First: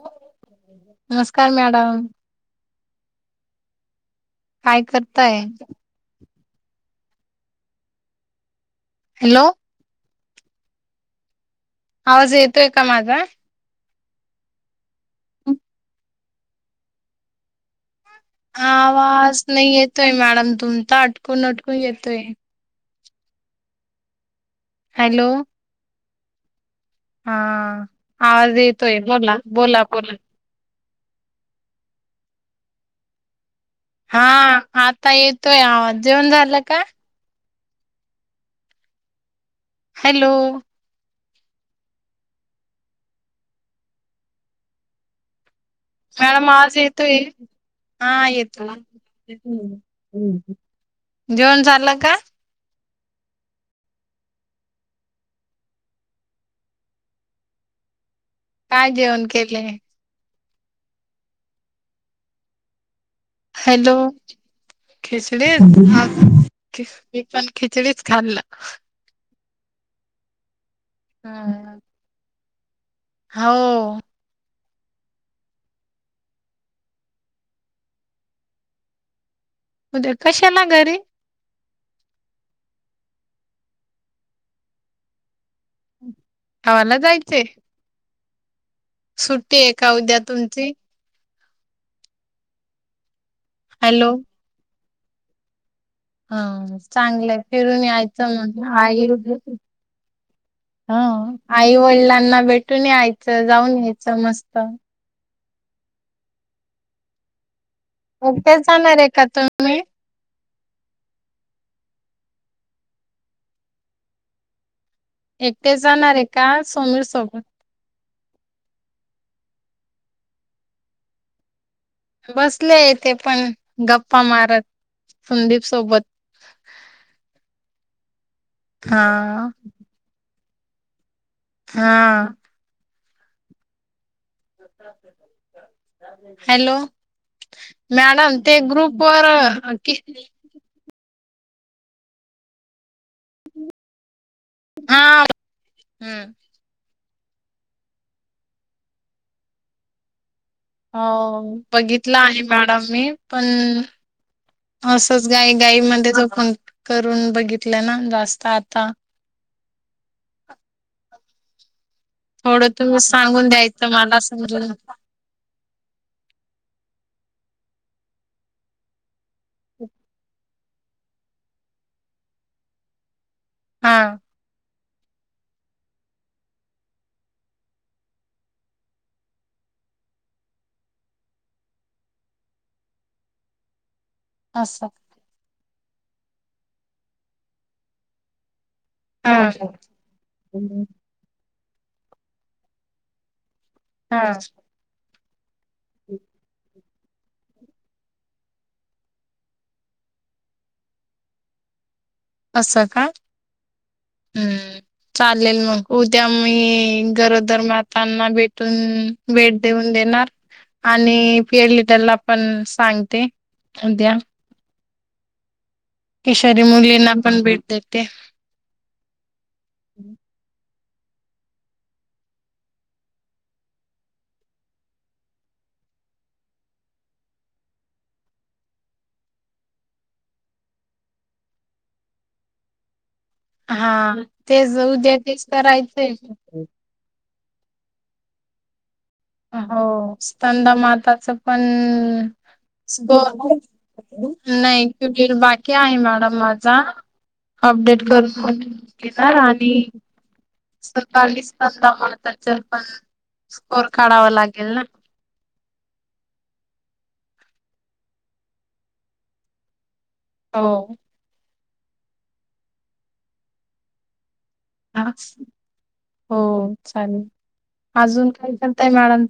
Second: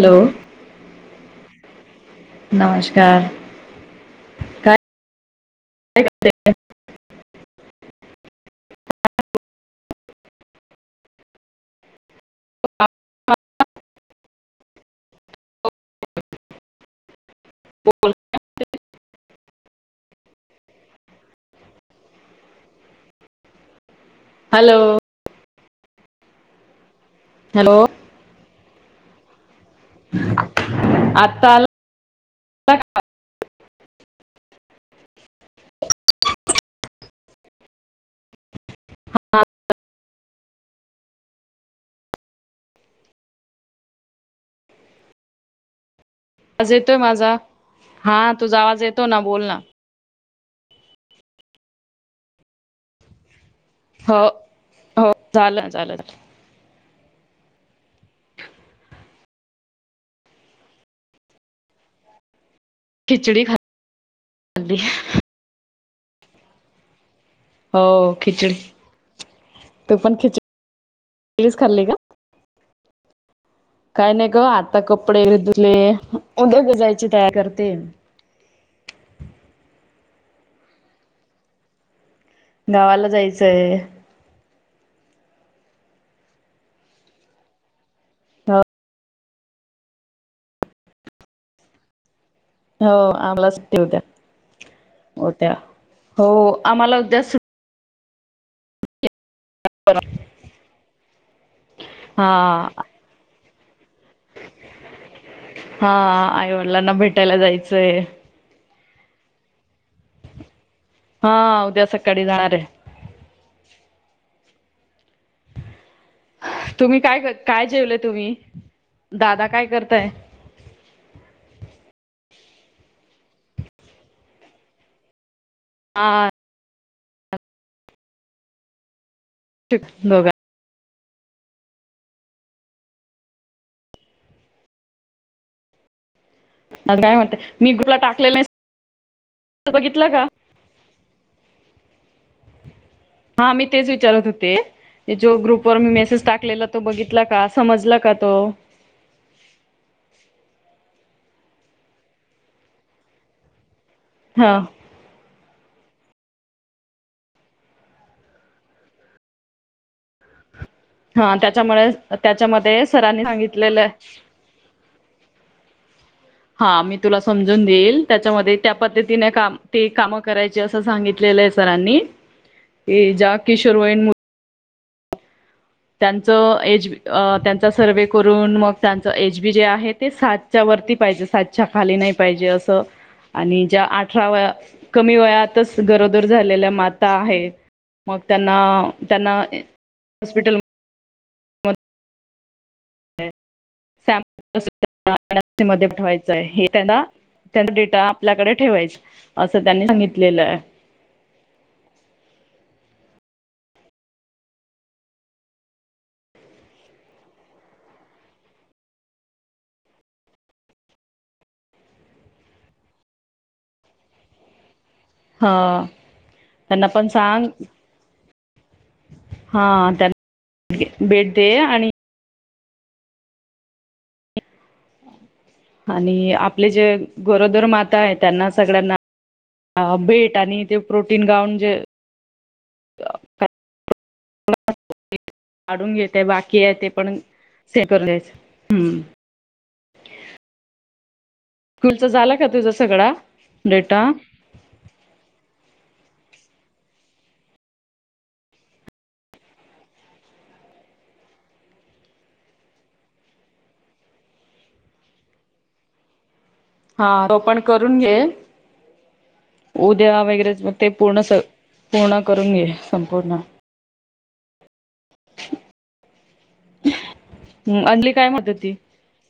Hello नमस्कार ma'am. [unintelligible] नमस्कार. काय करताय? ते [unintelligible] हॅलो! आवाज येत तोय का माझा? हं बोल आवाज, नाही येतोय मॅडम तुमचा अटकून-अटकून येतोय. हॅलो! हॅलो तोय बोलना. बोला, बोला आता [unintelligible] हा, आता येतोय आवाज. जेवण झालं का? हॅलो मॅडम, आवाज आज येतोय? माझा हा तुझा येतो. आवाज ना बोल ना जेवण झालं का? हो, हो झालं झालं झालं. काय जेवण केलय? खिचडी हॅलो, खाल्ली खिचडी? हा [unintelligible] मी पण खिचडीच खाल्लं. तु पण खिच पलीस खाल्ली का? हो काय नाई ग आता आता कपडे धुतले उदद्या जायची तयार करते हुद्या कशाला घरी गावाला जायचंय गावाला जायचे ह सुट्टी ये का उद्या तुमची हो आम्हाला सुट्टी उद्या हॅलो हो त्या हा चांगलय फिरूनया एक च म्हण आहे योग्य [inaudible] हा आई हा वडलांना भेटून यायचं जाऊन यायचं मस्त हा आईवडलांना भेटायला जायच [unintelligible] जाणाराय का तुम्ही हा उद्या सकाळी जाणारये एकटे जाणारे का तुम्ही समीर काय सोबत काय जेवले तुम्ही दादा काय करताय बसले ये तेे पण गप्पा मारत संदीप सोबत. हा हा. [unintelligible] हा. हॅलो काय म्हणते मी ग्रुपला टाकलेलं मॅडम ते नाही ग्रुप वर की बघितलं का हा मी तेच विचारत होते. हा ते जो ग्रुप वर मी मेसेज हम्म. टाकलेला तो बघीतला. तुला का समजला का तो. हो बघितलं आहे मॅडम मी पण. हा असच गाई गाई मण. पण करून बघितलं ना जास्त आता. हा त्याच्यामुळेच तर थोडं त्याच्यामध्ये तुम्ही सरांनी सांगून सांगितलेलं, द्यायचं मला समजून हा मी तुला समजून देईल त्याच्यामध्ये त्या पद्धती तिने काम ते कामं कराय जस सांगितलेलय सरांनी इइ ज्या [inaudible] हा त्यांच एज अ त्यांचा सर्वे करून मग त्यांच एज बी जे आहे ते सातच्या वरती पाहिजे सातच्या खाली नाही पाहिजे अस आणि ज्या आठ अठरा व असं कमी वयात तस गरोदर झालेल्या माता आहेत मग त्यांना हा त्यांना अअ हॉस्पिटल [inaudible] [inaudible] [inaudible] हा मध्येे ठेवायचंय हे त्यांना त्यांना डेटा आपल्याकडे ठेवायच असं त्यांनी सांगितलेलं आहे असं का हम् चालेल मग उद्या मी गरोदर मातांना भेटून भेट देऊन देणार आणि पिर लिटरला पण सांगते उद्या हाआआ केेशोरी मुलींना पण भेट देते. हा त्यांना भेट दे आणि आणि आपले जे गरोदर माता आहे त्यांना सगळ्यांना अ भेट आणि अ ते प्रोटीन गाऊून जे [inaudible] हाआआ तेच उद्या तेच काढून करायचंय. घेते बाकी आहे पण ते करून द्यायच हम्म हो स्कंदा माताच पण स्कूलचा झाला का तुझा सगळा ब डेटा? नाही क बाकी आहे ना. हा मग जा अपडेट करून घेणार आणि सकाळी स्कंदामाताच्या पण स्कर काढावं लागेल ना. हा तो पण करून घे उद्य त्या वगैरे मग ते हो पूर्ण स [inaudible] हाअ हो चालेल हम्म अंजली अजून म्हणत काय होती? करताय मॅडम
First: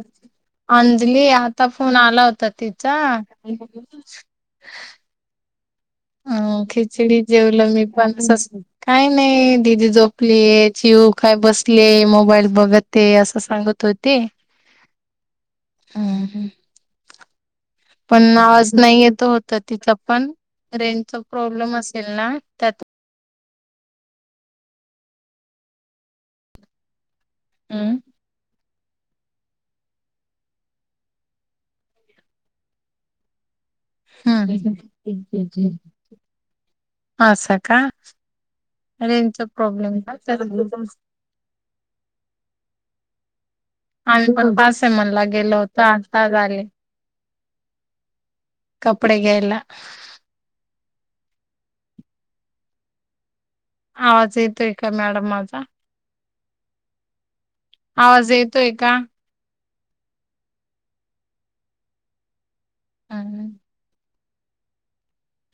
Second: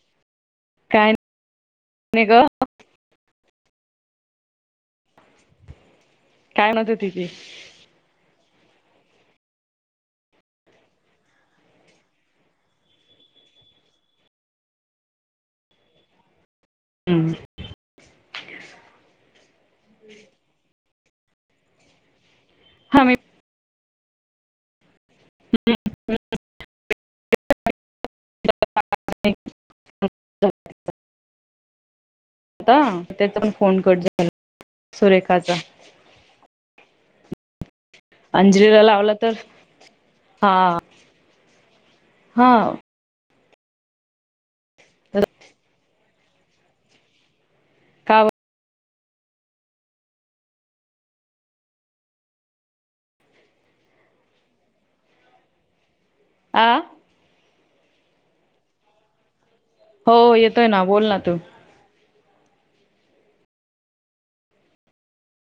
[inaudible] काय अंजली आता फोन आला नाही ग होता तिचा. [inaudible] अ काय म्हणत होती खिचडी ती? जेवलं मी पण सस काही नाही दिदी झोपली चिऊ काय बसले मोबाईल बघते असं सांगत होते हम् हम् [inaudible] पण आवाज नाही येत होता तिथ पण रेंज प्रॉब्लेम असेल ना त्यात ह म [inaudible] हम्म [inaudible] आता त्या हा हसाका अंजलीला लावला तर का तर हा आम्ही हा आणि म तास आहे म्हणला गेल होत आताज आले का कपडे घ्यायला आवाज येतोय का मॅडम माझा आ आवाज येतोय का हो येतोय ना बोल ना तू हा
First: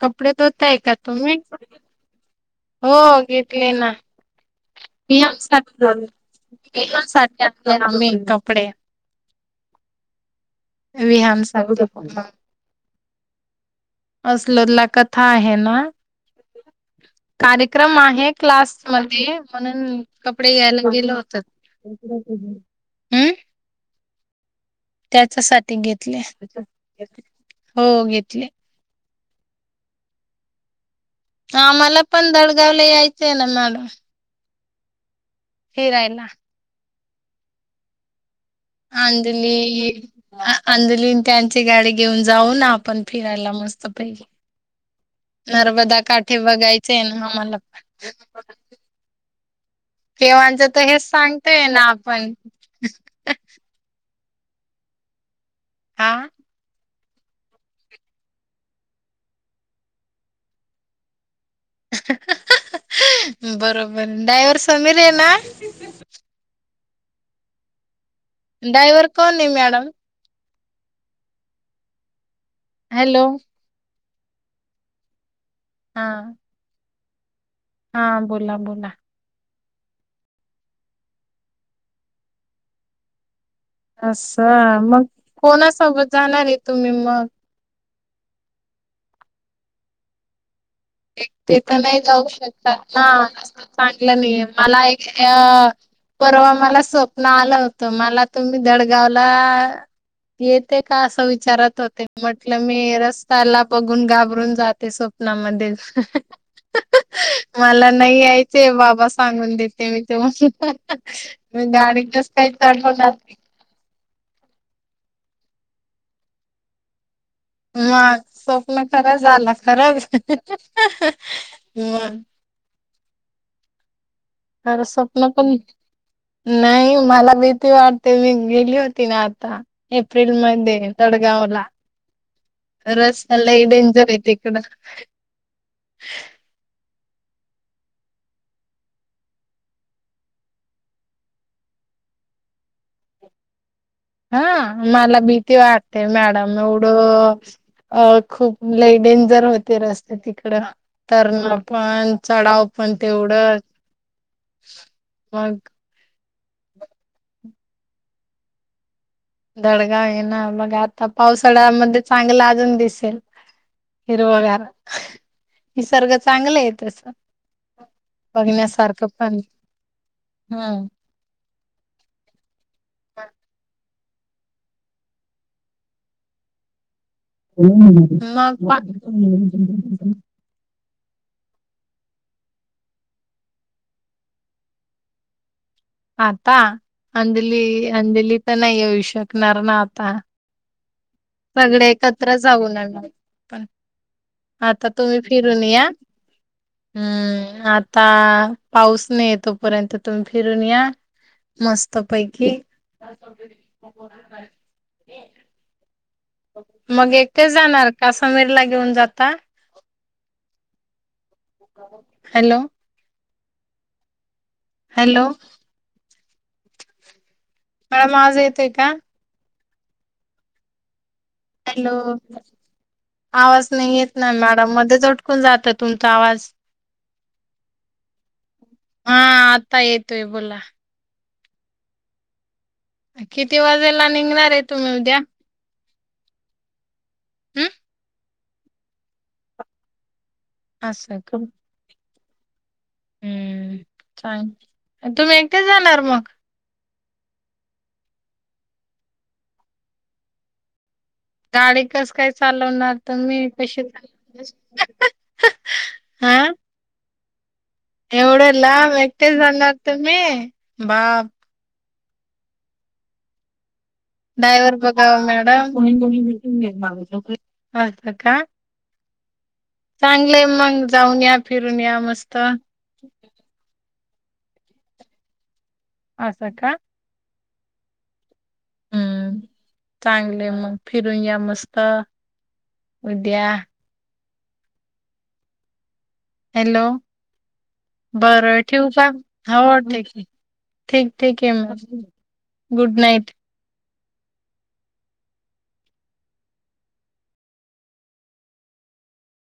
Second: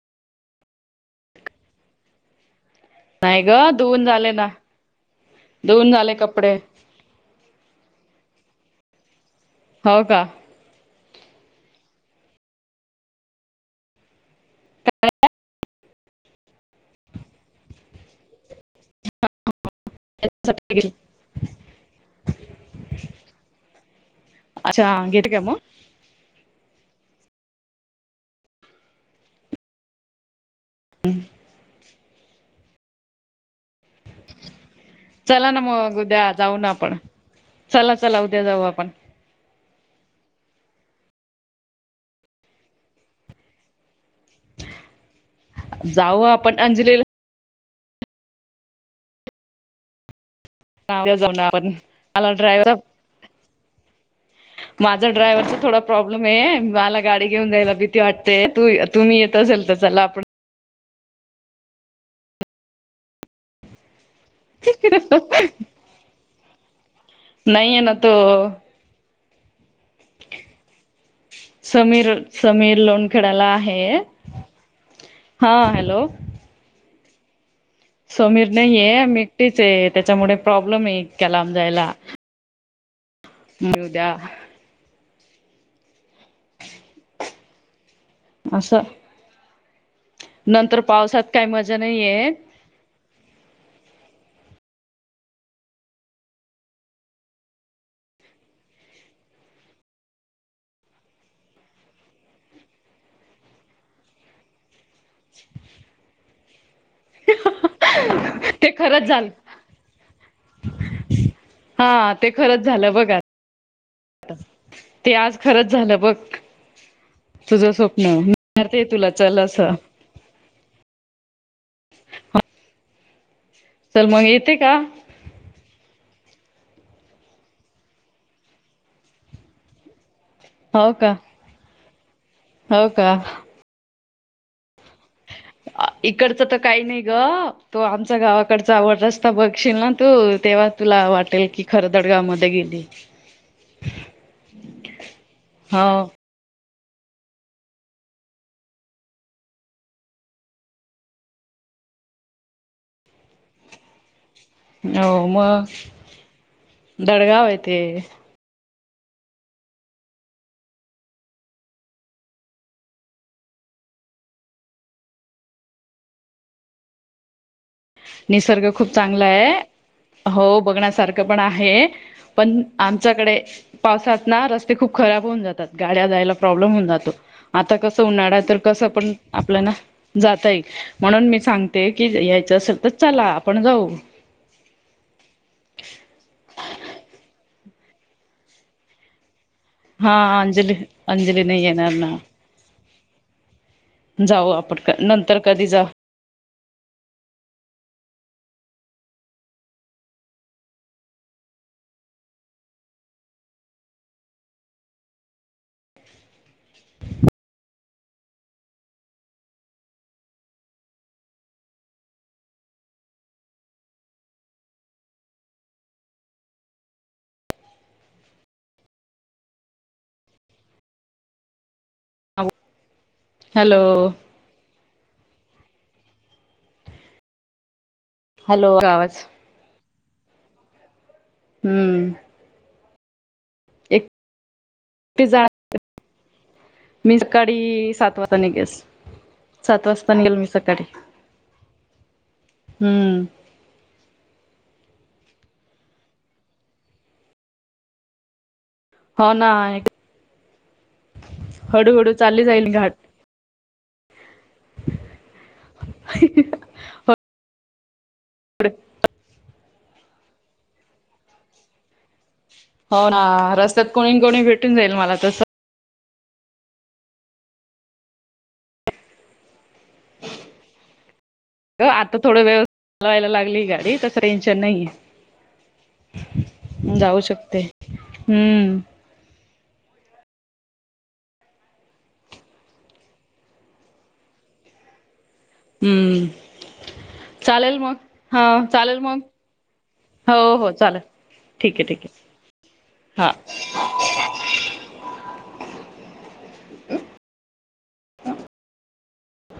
कपडे धोता आहे का तुम्ही हो नाही ग घेतले ना धुवून झाले ना. पीम सा धुवून झा झाले कपडे पम सा आम्ही इनकम पडे हो का विहान सग असल लकाथ आहे ना कार्यक्रम आहे क्लास मध्ये म्हणून कपडे घ्यायला गेल होत हम् अच्छा घेते का मग त्याच्यासाठी घेतल्या. हो घेतली. कामाला.. पण दडगावला यायच्या ना मॅडम. चला ना मग फिरायला. उद्या जाऊ ना आपण. चला. चाललं अंजली.. अंजलीन त्यांची गाडी घेऊन जाऊ आपण फिरायला मस्त. बाई. नर्मदा जाऊ काठी आपण बागायची हाय अंजलीला ना आम्हाला. [inaudible] केवांच तर हेच उद्या जाऊ सांगतय आपण ना मला आपण! ड्रायव्हर माझा ड्रायव्ह थोडा हा प्रॉब्लेम आहे. मला गाडी घेऊन जा्यायला भीती वाटतेय तू तुम्ही येत असेल तर चला आपण. बरोबर. [unintelligible] ड्रायव्हर समीर हाय ना? नाही ये बघ तं.. ड्रायव्हर कोण हाय मॅडम? समीर. समीर हॅलो लोनखड्याला आहे. हां, हॅलो. हा. हा समीर बोला बोला नाहीए. मी एकटीच आहे त्याच्यामुळे प्रॉब्लेम आहे इतक्या लांब जायला. मी उद्या अस्सा.. मग. कोणासोबत जाणार आहे तुम्ही मग? अस. एकटी तं नाय जाऊ शकत ना, तसं चांगल नाय. मला एक अ परवा मला स्वप्न आलं होतं. मला तुम्ही दडगावला येते का? असं विचारत होते म्हटलं मी रस्त्याला बघून घाबरून जात. ते स्वप्नामध्ये. रिकामा ऑडिओ मला नाही यायचे ते बाबा खरंच झालं सांगून देते मी. तुम्हांला मी हा ते गाडीतच काय खरंच झालं बघ चढणार आज नही. ते आज खरंच झालं बघ. तुझं स्वप्न मग मी विचारते स्वप्न तुला खर चल झालं असं खरं हम्म... चल मग येते का? खरं स्वप्न पण नाही मला भीती वाटते मी गेली होती ना आता ए एप्रिल मध्ये हो का दडगाव ला हो रस्ता लय डेंजरय तिकडं इकडच तर काही नाही ग तो आमच्या गावाकडचा रस्ता बघशील ना तू तेव्हा तुला वाटेल कि खरदडगा मध्ये गेली हा मला भीती हो वाटते मॅडम एवढं अ खूप लय डेंजर होते रस्ते तिकड तर पण चढाव पण तेवढंच हो मग दडगाव आहे ते दडगाव आहे ना बघ आता पावसाळ्यामध्ये चांगलं अजून दिसेल हिरवगार निसर्ग चांगले आहे तस निसर्ग खूप बघण्यासारखं चांगला पण आहे हो हम्म. बघण्यासारखं पण आहे पण आमच्याकडे पावसात ना रस्ते खूप खराब होऊन जातात गाड्या जायला प्रॉब्लेम होऊन जातो आता कसं उन्हाळा तर मग पा कसं पण आपल्याला जाता येईल म्हणून मी सांगते की त्या सर तरच ला आपण जाऊ आता अंजली अंजली तर नाही येऊ शक नार ना आता हा अंजली अंजली नाही सगळे येणार ना. एकत्र जाऊन या मग जाऊ आपण नंतर फिरून कधी या जाऊ हम्म आता पाऊस नाही य तोपर्यंत तुम्ही फिरून या मस्त पैकी मग एकटे जाणार का समीर ला घेऊन जाता हॅलो हॅलो मला आवाज येतय का हॅलो आवाज हॅलो नाही येत ना मॅडम मध्ये कोण जातोय तुमचा आवाज हॅलो आवाज हा आता येत तुम्ही बोला हम्म किती वाजेला निघणार आहेत तुम्ही उद्या एकटी जा मी हम्म सकाळी सात वाजता सात वाजता निघेल मी सकाळी. असं ख हम्म चांग तुम्ही एकटे जाणार मग होना आय गाडी कस काय चालवणार तर मी कशीचा हा एवढे लांब एकटे जाणार तूमीं मघ होना रस् त कोणी कोणी भेटून जाईल मला तस चांगले मंग जाऊन या फिरून हो या आता मस्त थोड वेळ चालवायला लागली गाडी त ट्रेन चेन्नई असं का जाऊ शक ते हम हम्म. चांगले मग फिरून या मस्त उद्या हम्म हॅलो चालेल मग हा बरं ठेव चालेल का मग हो क आहे हो हो चालेल ठीक ठीक आहे म गुड हा नाईट